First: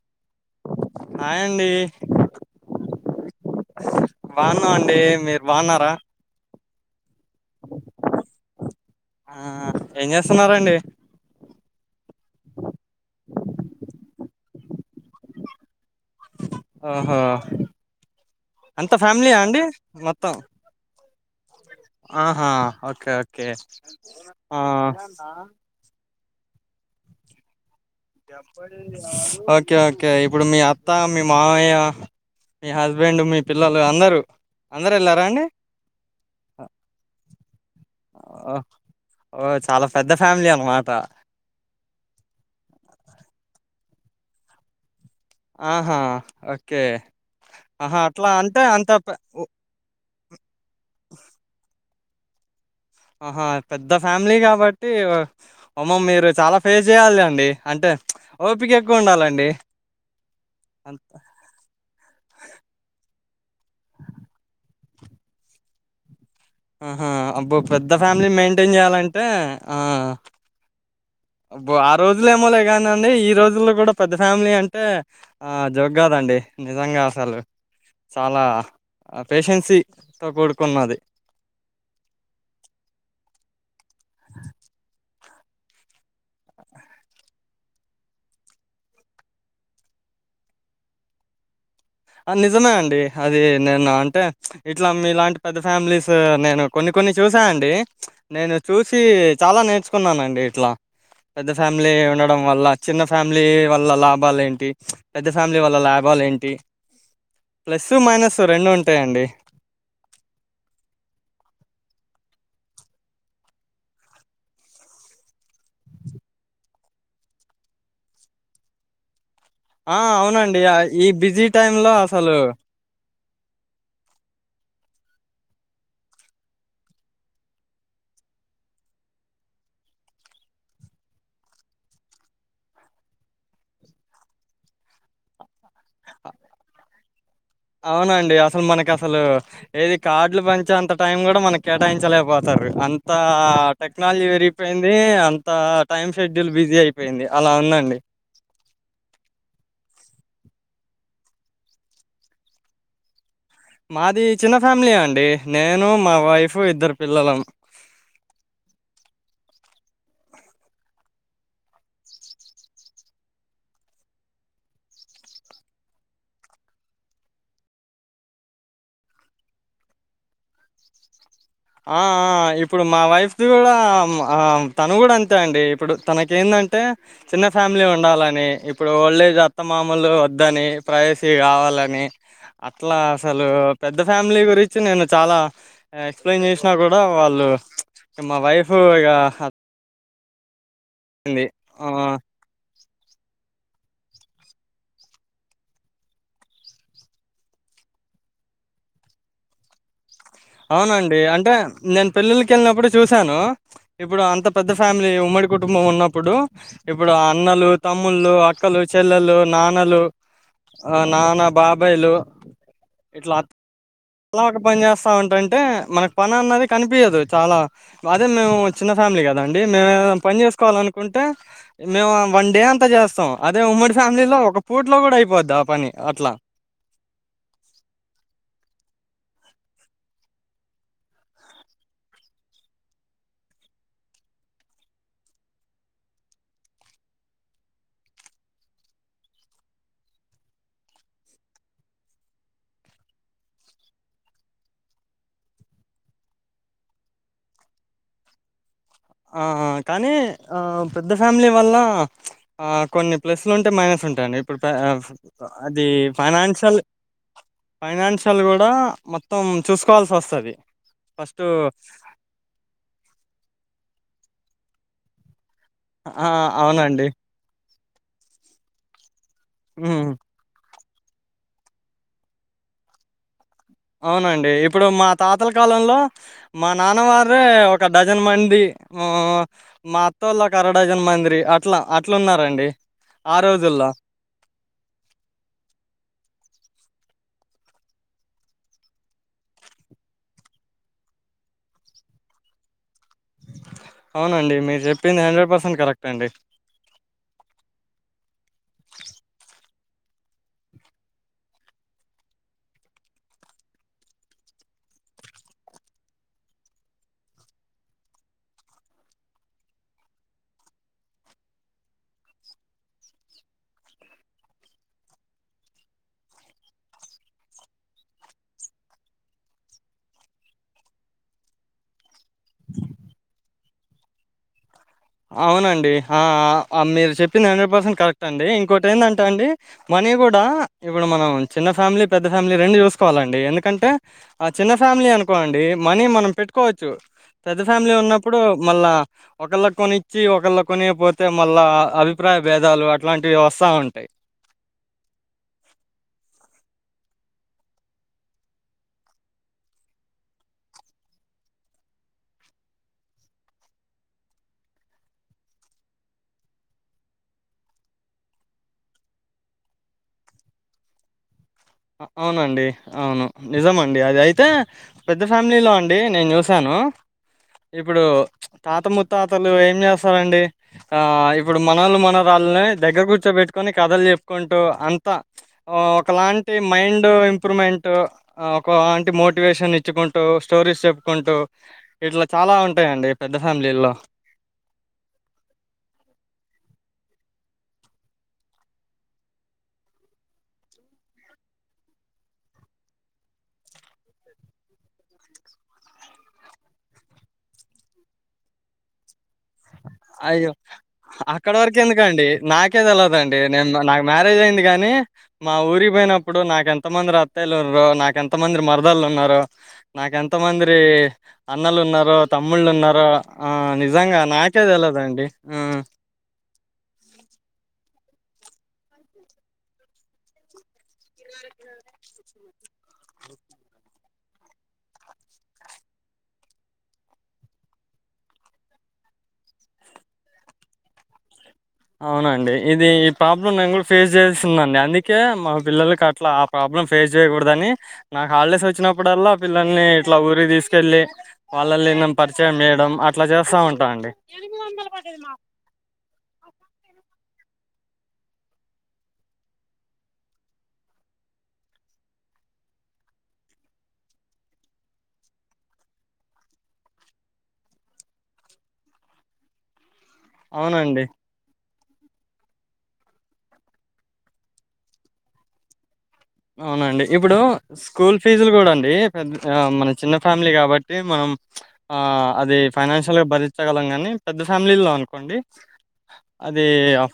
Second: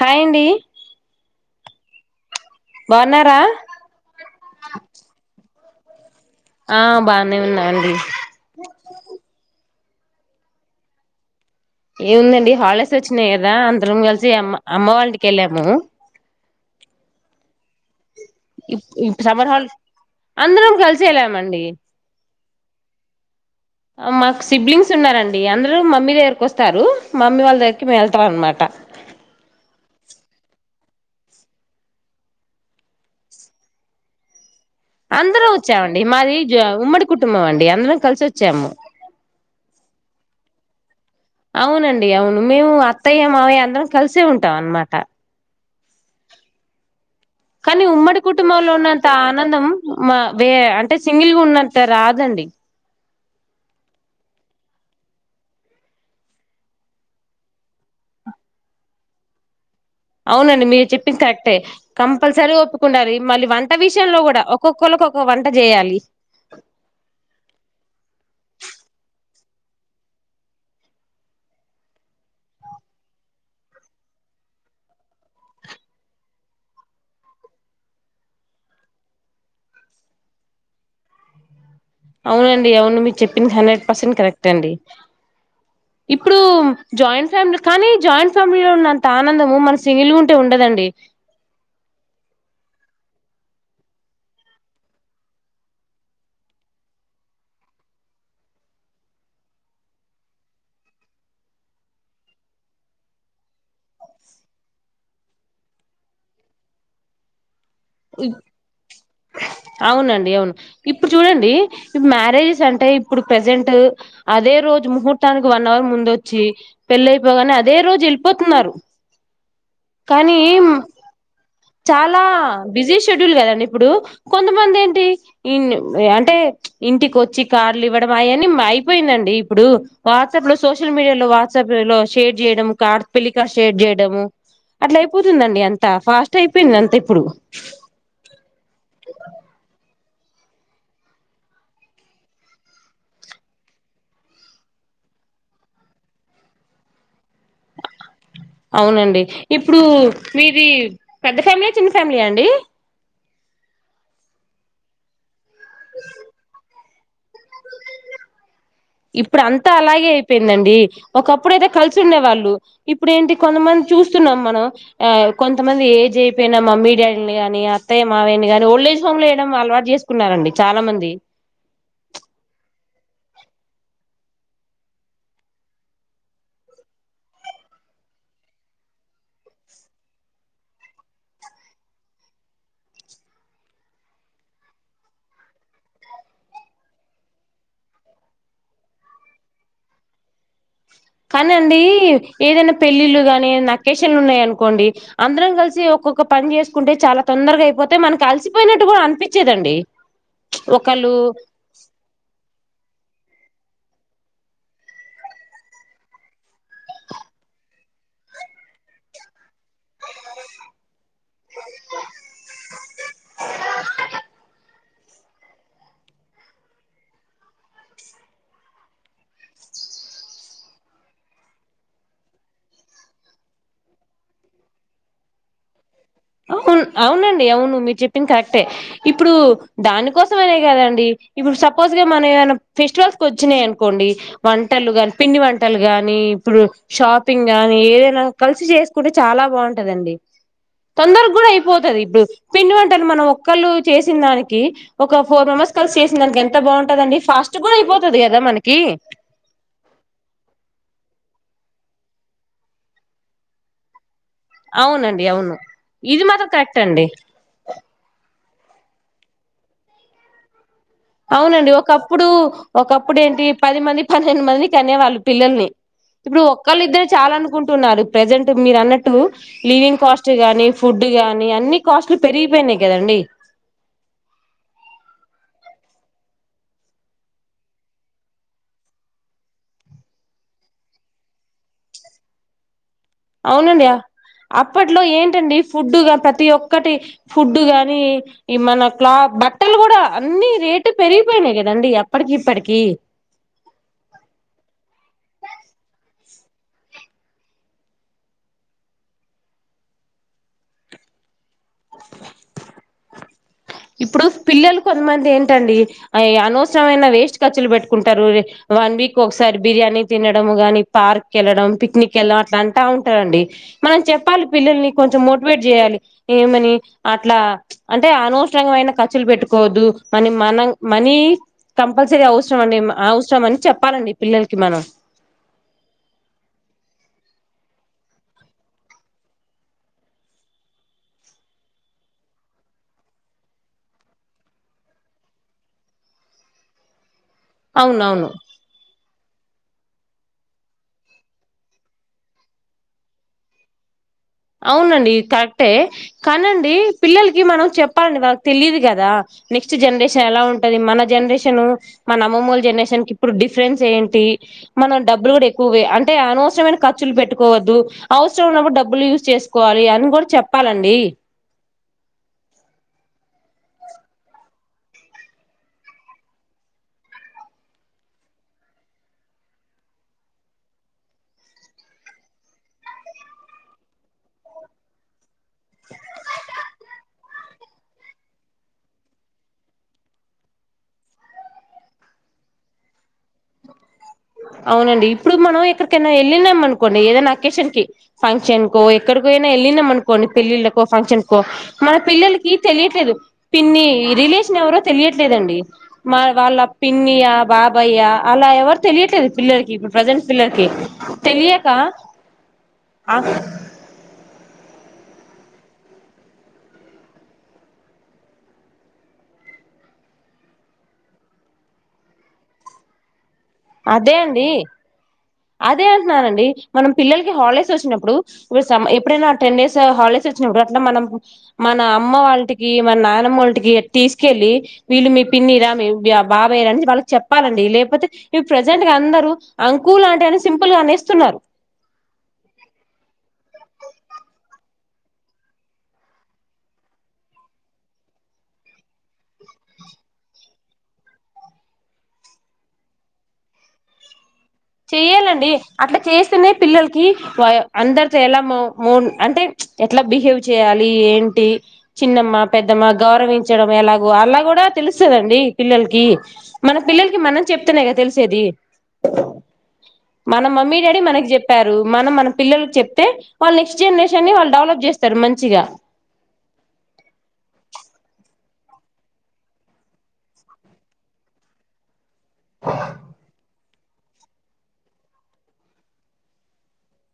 Hi అండి డి బగున బానం అండి మీరు బన్నర ఆహ్ బా న్నె ఉన్న అండి ఆ ఏం చేస్తునరండి ఏముందండి హాలిడేస్ వచ్చినాయి కదా అందరం కలి అమ్మ అమ్మ వాళ్ళ ఇంటికి వెళ్ళాము ఓహో ఈ అంత ఇపుడు ఫ్యామిలీయా సమ్మర్ అండి హాల మొత్తం అందరం కలిసి వెళ్ళమండి ఆహా ఓకే ఓకే మాకు ఆ సిబ్లింగ్స్ ఉన్నారండి అందరూ మమ్మీ దగ్గ వస్తారు మమ్మీ వాళ్ళ ద ఓకే ఓకే ఇప్పుడు మీ అత్త మీ మామయ్య మీ హస్బెండ్ మీ పిల్లలు అందరూ అందరు వెళ్ళారా అండి అందరం వచ్చామండి మాది ఉమ్మడి కుటుంబం అండి అందరం కలిసి వచ్చాము. ఓ చాలా పెద్ద ఫ్యామిలీ అనమాట అవునండి. అవును మేము అత్తయ్య మావయ్య అందరం కలిసే ఉంటాం అనమాట. ఆహా ఓకే కానీ ఆహా ఉమ్మడి అట్లా అంటే కుటుంబంలో అంత ఉన్నంత ఆనందం మా అంటే సింగిల్ గా ఉన్నంటారాద్ దండి ఆహా పెద్ద ఫ్యామిలీ కాబట్టి ఉమ్మ మీరు చాలా ఫేస్ చేయాలి అండి అంటే ఓపిక ఎక్కువ ఉండాలండి. అవునండి మీరు చెప్పింది కరెక్టే కంపల్సరీ ఒప్పుకుండాలి. మళ్ళీ వంట విషయంలో కూడా ఒక్కొక్ క్కళ్ళక్ ఒక్కొ వంట చేయాలి ఆహా అబ్బో పెద్ద ఫ్యామిలీ మెయింటైన్ చేయాలంటే ఆ అబ్బా ఆ రోజులు ఏమో లే కానిండి ఈ రోజుల్లో కూడా పెద్ద ఫ్యామిలీ అంటే ఆ జోగ్ కాదండి నిజంగా అసలు చాలా పేషెన్సీతో కూడుకున్నది. అవునండి. అవును మీరు చెప్పింది హండ్రెడ్ పర్సెంట్ కరెక్ట్ అండి. ఇప్పుడు జాయింట్ ఫ్యామిలీ కానీ జాయింట్ ఫ్యామిలీ లో ఉన్నంత ఆనందము మన సింగిల్ ఉంటే ఉండదండి. నిజమే అండి అది నేను అంటే ఇట్లా మీలాంటి పెద్ద ఫ్యామిలీస్ నేను కొన్ని కొన్ని చూసానుండి నేను చూసి చాలా నేర్చుకున్నానుండి ఇట్లా పెద్ద ఫ్యామిలీ ఉండడం వల్ల చిన్న ఫ్యామిలీ వల్ల లాభాలు ఏంటి పెద్ద ఫ్యామిలీ వల్ల లాభాలు ఏంటి ప్లస్ ఇప్ మైనస్ రెండు ఉంటాయండి అవునండి అవును ఇప్పుడు చూడండి మ్యారేజ్ అంటే ఇప్పుడు ప్రజెంట్ అదే రోజు ముహూర్తానికి వన్ అవర్ ముందు వచ్చి పెళ్లి అయిపోగానే అదే రోజు వెళ్ళిపోతున్నారు. ఆ కానీ అవునండి ఈ బిజీ టైమ్ లో అసలు ఇ షెడ్యూల్ కదండి ఇప్పుడు కొంతమంది ఏంటి అంటే ఇంటికి వచ్చి కార్లు ఇవ్వడం అవన్న అయిపోయిందండి. ఇప్పుడు వాట్సాప్ లో సోషల్ మీడియా లో వాట్సాప్ లో షేర్ చేయడం కార్ పెలికార్స్ట్ షేర్ చేయడము అట్లా అయిపోతుందండి అంత ఫాస్ట్ అయిపోయింది అంత ఇప్పుడు. అవునండి అసలు మనకు అసలు ఏది కార్డ్లు పంచేంత టైం కూడా మనకి కేటాయించలేకపోతార్రు. అంత టెక్నాలజీ పెరిగిపోయింది. అంత టైం షెడ్యూల్ బిజీ అయిపోయింది. అలా ఉందండి. అవునండి. ఇప్పుడు మీది పెద్ద ఫ్యామిలీయా చిన్న ఫ్యామిలీయా అండి మాది చిన్న ఫ్యామిలీ అండి నేను మా వైఫ్ ఇద్దరు పిల్లలం అ ఇప్పుడు అంతా అలాగే అయిపోయిందండి. ఒకప్పుడుయితే కలిసి ఉండే వాళ్ళు ఇప్పుడేంటి కొంతమంది చూస్తున్నాం మనం ఆ కొంతమంది ఏజ్ అయిపోయిన మమ్మీ డాడీని గాని అత్తయ్య మావయ్యని గాని ఓల్డ్ ఏజ్ హోమ్ లో వయడం అలవాటు చేసుకున్నారంండి చాలా మంది. ఆ ఆ ఇప్పుడు మా వైఫ్ది కూడా తను కూడా అంతే అండి ఇప్పుడు తనక ఏందంటే చిన్న ఫ్యామిలీ ఉండాలని ఇప్పుడు ఓల్డేజ్ అత్త మామూలు వద్దని ప్రైవసీ కావాలని అట్లా అసలు పెద్ద ఫ్యామిలీ గురించి నేను చాలా ఎక్స్ప్లెయిన్ చేసినా కూడా వాళ్ళు మా వైఫ్ ఇక కానండి ఆ ఏదైనా పెళ్ళిళ్ళు గానీ నకేషన్లు ఉన్నాయి అనుకోండి అందరం కలిసి ఒక్కొక్క పని చేసుకుంటే చాలా తొందరగా అయిపోతయి మనకి కలిసిపోయినట్టు కూడా అనిపించదండి. అవునండి అంటే నేను పెళ్ళిల్లకి వెళ్ళినప్పుడు చూశాను ఇప్పుడు అంత పెద్ద ఫ్యామిలీ ఉమ్మడి కుటుంబం ఉన్నప్పుడు ఇప్పుడు అన్నలు తమ్ముళ్ళు అక్కలు చెల్లెలు నాన్నలు ఆ నానా బాబాయిలు ఇట్లా అలా ఒక పని చేస్తామంటంటే మనకు పని అన్నది కనిపించదు చాలా అదే మేము చిన్న ఫ్యామిలీ కదండి. మేము ఏ పని చేసుకోవాలనుకుంటే మేము వన్ డే అంతా చేస్తాం. అదే ఉమ్మడి ఫ్యామిలీలో ఒక పూటలో కూడా అయిపోద్ది. ఆ పని అట్లా అవును అవునండి అవును మీరు చెప్పిిన కరెక్టే. ఇప్పుడు దానికోసం అనే కదండి ఇప్పుడు సపోజ్గా మన ఏమైనా ఫెస్టివల్స్ వచ్చినయి అనుకోండి వంటలు ని పిండి వంటలు గాని ఇప్పుడు షాపింగ్ గాని ఏదైనా కలిసి చేసుకుంటే చాలా బాగుంటదండి. తొందరగ్ గుడా అయిపోతది ఇప్పుడు పిండి వంటలు మనం ఒక్కళ్ళు చేసిన దానికి ఒక ఫోర్ మెంబర్స్ కలిసి చేసిన దానికి ఎంత బాగుంటందండి ఫాస్ట్ కూడా అయిపోతది కదా మనకి ఆహా కానీ ఆ పెద్ద ఫ్యామిలీ వల్లా ఆ కొన్ని ప్లస్లు ఉంటే మైనస్ ఉం టే అండి ఇప్పుడు అవునండి [unintelligible] అవును అది ఇది మాత్రం ఫైనాన్షియల్ కరెక్ట్ అండి ఫైనాన్షియల్ కుడ్ బ మొత్తం చూసుకోవాల్సి వస్తాది అవునండి ఒకప్పుడు ఒకప్పుడు ఏంటి పది మంది పన్నెండు మందికి కనే వాళ్ళు పిల్లల్ని ఆ ఇప్పుడు ఒక్కళ్ళ ఇద్దరు అవునండి చాల అనుకుం తున్నారు ప్రజెంట్ మీరు అన్నట్టు లివింగ్ ఉమ్ కాస్ట్ గాని ఫుడ్ గానీ అన్ని కాస్ట్లు పెరిగిపోయినాయి కదండి అవునండి ఇప్పుడు మా తాతల కాలంలో మా నాన్న వారే ఒక డజన్ మంది ఆ మా అత్తోళ్ళ ఒక అర డజన్ మంద్రి అట్లా అట్లు ఉన్నారండి అవునండి అప్పట్లో ఏంటండి ఫుడ్డుగా ప్రతి ఒక్కటి ఫుడ్డు గాని ఈ మన క్లా బట్టలు కూడా అన్ని రేటు పెరిగిపోయినాయి కదండి అప్పటికి ఇప్పటికి అవునండి మీరు చెప్పింది హండ్రెడ్ పర్సెంట్ కరెక్ట్ అండి ఇప్పుడు పిల్లలు కొంతమంది ఏంటండి అనవసరమైన వేస్ట్ ఖర్చులు పెట్టుకుంటారు వన్ వీక్ ఒకసారి బిర్యానీ తినడం గాని పార్క్ ఎళ్ళడం పిక్నిక్ ఎల్లా అట్లా అంట ఉంటారండి మనం చెప్పాలి పిల్లల్ని కొంచెం మోటివేట్ చేయాలి ఏమని అట్లా అంటే అనవస్ మైన ఖర్చులు పెట్టుకోవద్దు మనీ మనం మనీ కంపల్సరీ అవసరం అండి అవసరం అని చెప్పాలండి పిల్లలకి మనం అవునండి ఆ మీరు చెప్పింది హండ్రెడ్ పర్సెంట్ కరెక్ట్ అండి ఇంకోటి ఏంటంటే అండి మనీ కూడా ఇప్పుడు మనం చిన్న ఫ్యామిలీ పెద్ద ఫ్యామిలీ రెండు చూసుకోవాలండి ఎందుకంటే ఆ చిన్న ఫ్యామిలీ అనుకోండి మనీ మనం పెట్టుకోవచ్చు పెద్ద ఫ్యామిలీ అవునవును ఉన్నప్పుడు మళ్ళా ఒక్కళ్ళక్ కొనిచ్చి ఒకళ్ళ కొనియకపోతే మళ్ళా అభిప్రాయ భేదాలు అట్లాంటివి వస్తా ఉంటాయి అవునండి కరెక్టే కానండి పిల్లలకి మనం చెప్పాలండి వాళ్ళక్ తెలియిదు కదా నెక్స్ట్ జనరేషన్ ఎలా ఉంటది మన జనరేషన్ మన అమ్మమ్మూల జనరేషన్ క ఇప్పుడు డిఫరెన్స్ ఏంటి మనం డబ్బులు కూడా ఎక్కువే అంటే అనవసరమైన ఖర్చులు పెట్టుకోవద్దు అవసరం ఉన్నప్పుడు డబ్బులు యుస్ చేసుకోవాలి అని కూడా చెప్పాలండి అవునండి అవును నిజమండి అది అయితే పెద్ద ఫ్యామిలీలో అండి నేను చూశాను ఇప్పుడు తాత ముత్తాతలు ఏం చేస్తారండి ఇప్పుడు మనళ్ళు మనరాళ్ళని దగ్గర కూర్చోబెట్టుకొని కథలు చెప్పుకుంటూ అంతా ఓ ఒకలాం మైండ్ ఇంప్రూవ్మెంట్ ఒక అంటి మోటివేషన్ ఇచ్చుకుంటూ స్టోరీస్ చెప్పుకుంటూ ఇట్లా చాలా ఉంటాయి అండి అవునండి ఇప్పుడు మనం ఎక్కడికైనా ఎళ్ళినాం అనుకోం ఏదైనా అకేషన్ కి ఫంక్షన్ కో ఎక్కడికో అయినా వెళ్ళినాం అనుకోండి పెళ్లిళ్కో ఫంక్షన్కో మన పిల్లలకి తెలియట్లేదు పిన్ని రిలేషన్ ఎవరో తెలియట్లేదండి మా వాళ్ళ పిన్నియా బాబాయ్యా అలా ఎవరు తెలియట్లేదు పిల్లలక్ ఇప్పుడు ప్రజెంట్ అయ్యో పిల్లర్కి తెలియక కేతెల్వదండి నేను నా నాక్ మ్యారేజ్ అయింది కానీ మా ఊరికి పోయినప్పుడు నాకెంతమంద్రి అత్తయ్యలు ఉన్నారు నాకేంతమంద్రి మరదళ్ళు ఉన్నారు నాకెంతమందిరి అన్నలు ఉన్నారు తమ్ముళ్ళు ఉన్నారు ఆ నిజంగా హి నాక్ అదే అంటున్నానండి మనం పిల్లలకి హాలిడేస్ వచ్చినప్పుడు ఇప్పు సం ఎప్పుడైనా టెన్ డేస్ హాలిడేస్ వచ్చినప్పుడు అట్లా మనం మన అమ్మ వాళ్ టికి మా నాన్నమ్మూళటికి టీసుకెళ్ళి వీళ్ళు మీ పిన్నిరా మీ బాబాయ్యరా అని వాళ్ళకి చెప్పాలండి లేపోతే ఇవి ప్రజెంట్ గా అందరు అంకులు అంటే అని సింపుల్ గా అనేస్తున్నారు అవునండి ఇది ఈ ప్రాబ్లం నేను కూడా ఫేస్ చేస్తుందండి అందుకే మా పిల్లలకి అట్లా ఆ ప్రాబ్లం ఫేస్ చేయకూడదని నాకు హాలిడేస్ వచ్చినప్పుడల్లా పిల్లల్ని ఇట్లా ఊరికి తీసుకెళ్ళి వాళ్ళల్ని నేను పరిచయం చేేయడం అట్లా చేస్తా ఉంటాను అండి చెయ్యాలండి అట్లా చేస్తేనే పిల్లలకి వయ అందరితో ఎలా ము మూన్ అంటే ఎట్లా బిహేవ్ చేయాలి ఏంటి చిన్నమ్మా పెద్దమ్మా గౌరవించడం ఎలాగో అలా గుడా తెలుస్తదండి పిల్లలకి మన పిల్లలకి మనం చెప్తనే కదా తెలిసేది మన మమ్మీ డాడీ అవునండి మనకి చెప్పారు రు మన మన పిల్ల చెప్తే వాళ్ళు నెస్ట్ జనరేషన్ వాళ్ళు డెవలప్ చేస్తారు మంచిగా అవునండి ఇప్పుడు స్కూల్ ఫీజులు కూడా అండి పెద్ద ఫ్యా మన చిన్న ఫ్యామిలీ కాబట్టి మనం ఆ అది ఫైనాన్షియల్గా భరించగలం కానీ పెద్ద ఫ్యామిలీల్లో అనుకోండి అది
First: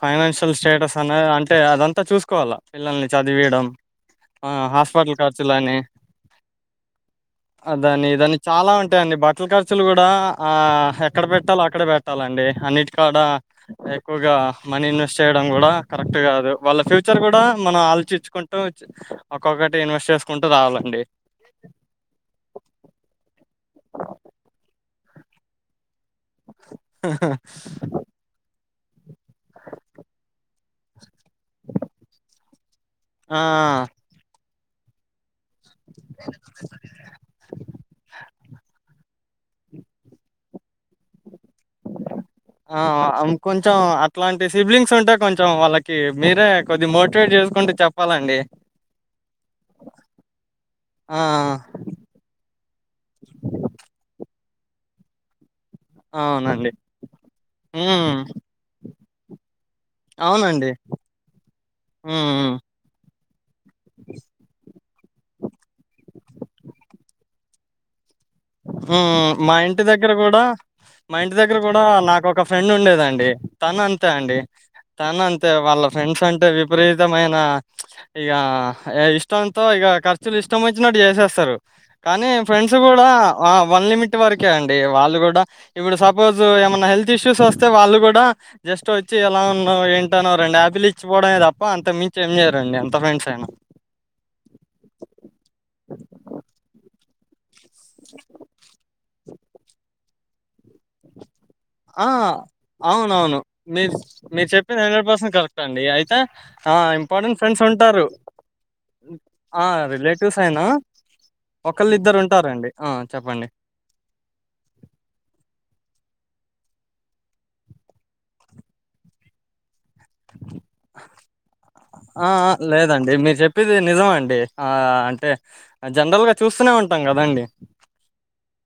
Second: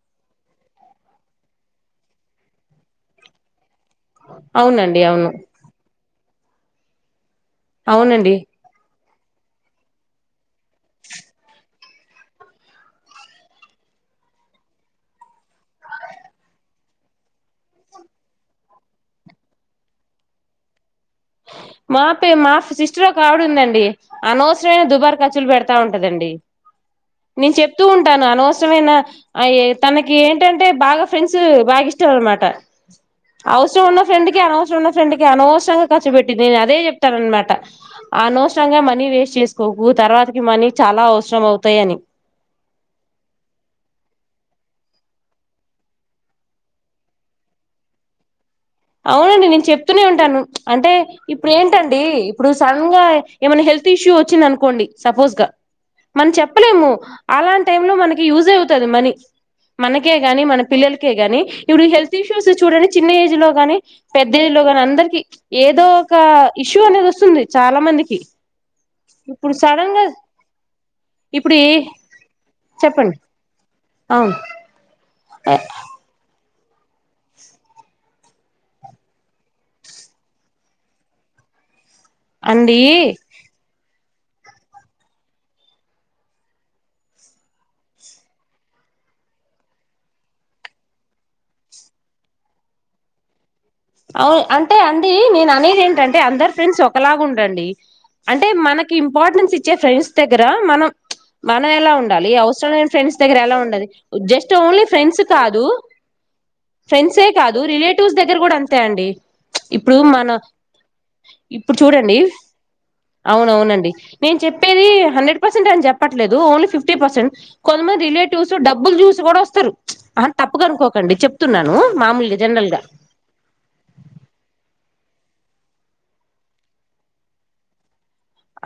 ఫైనాన్షియల్ స్టేటస్ అని అంటే అదంతా చూసుకోవాలా పిల్లల్ని చదివియడం ఆ అవునండి హాస్పిటల్ అవును ఖర్చులని అ దాని అవునండి దాన్ని చాలా అం టే అండి బట్టల ఖర్చులు కూడా ఆ ఎక్కడ పెట్టలో అక్కడ పెట్టాలండి అన్నిటి కాడా ఎక్కువగా మనీ ఇన్వెస్ట్ చేయడం కూడా కరెక్ట్ కాదు వాళ్ళ ఫ్యూచర్ కూడా మనం ఆలోచించుకుం టూచ్ ఒక్కొక్కటి ఇన్వెస్ట్ చేసుకుంటూ రావాలండి మా పే మా సిస్టర్ ఒక ఆవిడుందండి డీ అనవసరైన దుబార్ కర్చులు పెడతా ఉంటా కదండి నేను చెప్తూ ఉంటాను అనవస్ చమేనా అయ్యే తనకి ఏంటంటే బాగా ఫ్రెండ్స్ బాగా ఇష్టం అనమాట ఆ! అవసరం ఉన్న ఫ్రెండ్ కి అనవస్ ఉన్న ఫ్రెండ్ కి అనవస్ ఖర్చు పెట్టిద్ది నేను అదే చెప్తానమాట అనవసరంగా మనీ వేస్ చేసుకోకు తర్వాతకి మనీ చాలా అవసరం అవుతాయని ఆ ఆ అం కొంచెం అట్లాం మీ సిబ్లింగ్స్ ఉంటే కొంచెం వాళ్ళకి మీరే కొద్ది మోటివేట్ చేసుకుంటే చెప్పాలండి అవునండి నేను చెప్తూనే ఉంటాను అంటే ఆ! ఇప్పుడెంటండి ఇప్పుడు సడన్ గా ఏమైనా హెల్త్ ఇష్యూ వచ్చింద అను కోండి సపోస్ గా ఆ! మన్ అవునండి. చెప్పలేము అలాంటి టైమ్ లో హ్మ్. మనకి యూజ్ అవుతది మనీ మనకే గాని మన అవునండి. పిల్లలకే గాని ఇప్పుడు హెల్త్ హ్మ్. Issues hmm. చూడని చిన్న ఏజ్ లో పెద్దిరిల్లో గానీ అందరికి ఏదో ఒక ఇష్యూ అనేది వస్తుంది చాలా మందికి మ్మ్ మ్మ్ ఇప్పుడు మా ఇంటి సడన్ గా దగ్గర కూడా మా ఇంటి ఇప్పుడు దగ్గర ఏ కూడా నాకు ఒక ఫ్రెండ్ చెప్పండి ఉండేదండి తను అంతే అవును అండి తన అంతే వాళ్ళ ఫ్రెండ్స్ అంటే విపరీతమైన ఇక ఇష్టంతో ఇక ఖర్చులు ఇష్టం వచ్చినట్టు చేసేస్తారు కానీ ఫ్రెండ్స్ అండి కూడా వన్ లిమిట్ వరకే అండి వాళ్ళు కూడా ఇప్పుడు సపోజ్ ఏమైన్నా హెల్త్ ఇష్యూస్ వస్తే వాళ్ళు కూడా జస్ట్ వచ్చి ఎలా ఉన్నా ఏంటానో రెండు హయాపిల్ ఇచ్చిపోవడమే తప్ప అంతకు మించి ఏం చేయ్యరండి ఎంత ఫ్రెండ్స్ అయినా అవు అంటే అండి నేను అనేది ఏంటంటే అందరు ఫ్రెండ్స్ ఒకలాగా ఉండరండి అంటే మనక్ కి ఇంపార్టెన్స్ ఇచ్చే ఫ్రెండ్స్ దగ్గర మనం మనం ఎలా ఆ ఉండాలి అవసరం లేని ఫ్రెండ్స్ దగ్గర అవునవును ఎలా ఉండాలి మీరు మీరు జస్ట్ చెప్పింది only hundred friends percent correct కాదు అండి. అయితే ఆ ఫ్రెండ్సే ఇంపార్టెంట్ కాదు ఫ్రెండ్స్ ఉంటారు. రిలేటివ్స్ దగ్గర కూడా తే అండి ఆ ఇప్పుడు మన రిలేటివ్స్ అయినా ఇప్పుడు చూడండి ఒకళ్ళిద్దరు ఉంటారండి. ఆ చెప్పండి. అవునవునండి నేను చెప్పేది హండ్రెడ్ పర్సెంట్ అని చెప్పట్లేదు ఓన్లీ ఫిఫ్ ఫిఫ్టీ పర్సెంట్ కొంతమంది రిలేటివ్స్ డబ్బులు చూసి కూడా వస్తారు ఆ తప్పగా అనుకోకండి చెప్తున్నాను మామూలుగా జనరల్ గా ప్పేది నిజం అండి ఆ అంటే జనరల్ గా చూస్తూనే ఉంటాం కదాండి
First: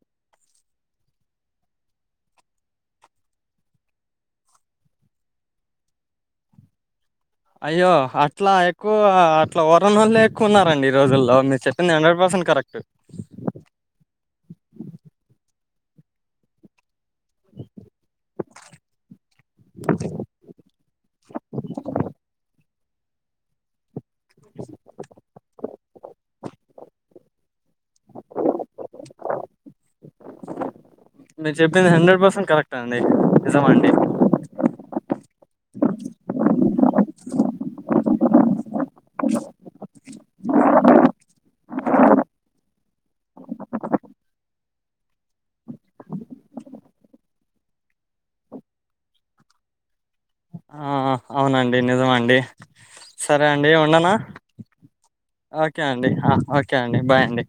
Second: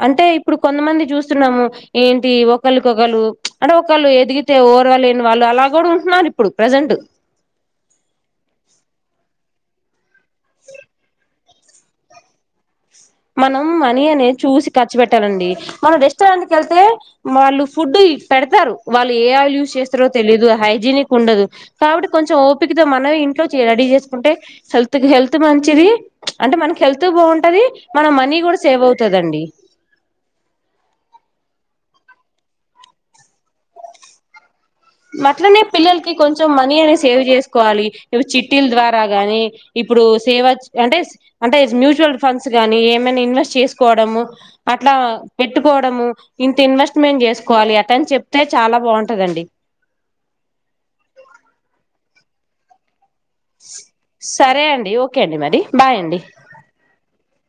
అంటే ఇప్పుడు కొంతమంది చూస్తున్నాము ఏంటి ఒకలకి ఒకరు అంటే ఒకళ్ళు ఎదిగితే ఓరవ లేని వాళ్ళు అలా కూడా ఉంటున్నారు ఇప్పుడు ప్రజెంట్ అయ్యో అట్లా ఎక్కువ అట్లా ఓర్వనోలె ఎక్కువ ఉన్నారండి ఈ రోజుల్లో మీరు చెప్పింది హండ్రెడ్ పర్సెంట్ కరెక్ట్ మనం మనీ అనే చూసి ఖర్చు పెట్టాలండి మన రెస్టారెంట్కి ఏళ్తే వాళ్ళు ఫుడ్ పెడతారు వాళ్ళు ఏ ఆయిల్ యూస్ చేస్తారో తెలీదు హైజీనిక్ ఉండదు కాట్టి కొంచెం ఓ పికతో మనమే ఇంట్లో రడీ చేసు కంటే హెల్త్కు హెల్త్ మంచి మంచిది అంటే మనకి హెల్త్ బాగుంటది మన మనీ కూడా సేవ్ అవుతుందండి మీరు చెప్పింది హండ్రెడ్ పర్సెంట్ కరెక్ట్ అండి నిజం అండి అట్లనే పిల్లలకి కొంచెం మనీ అనే సేవ్ చేసుకోవాలి ఇ చిట్టీల ద్వారా గానీ ఇప్పుడు సేవ్ అంటే అంటే మ్యూచువల్ ఫండ్స్ గానీ ఏమైనా ఇన్వెస్ట్ చేసుకోవడము అట్లా పెట్టుకోవడము ఇంత ఇన్వెస్ట్మెంట్ చేసుకోవాలి అట్లని చెప్తే చాలా బాగుంటదండి ఆ అవునండి నిజమండి సరే అండి ఉండనా సరే అండి ఓకే అండి మరి ఓకే బాయ్ అండి ఆ ఓకే అండి బాయ్ అండి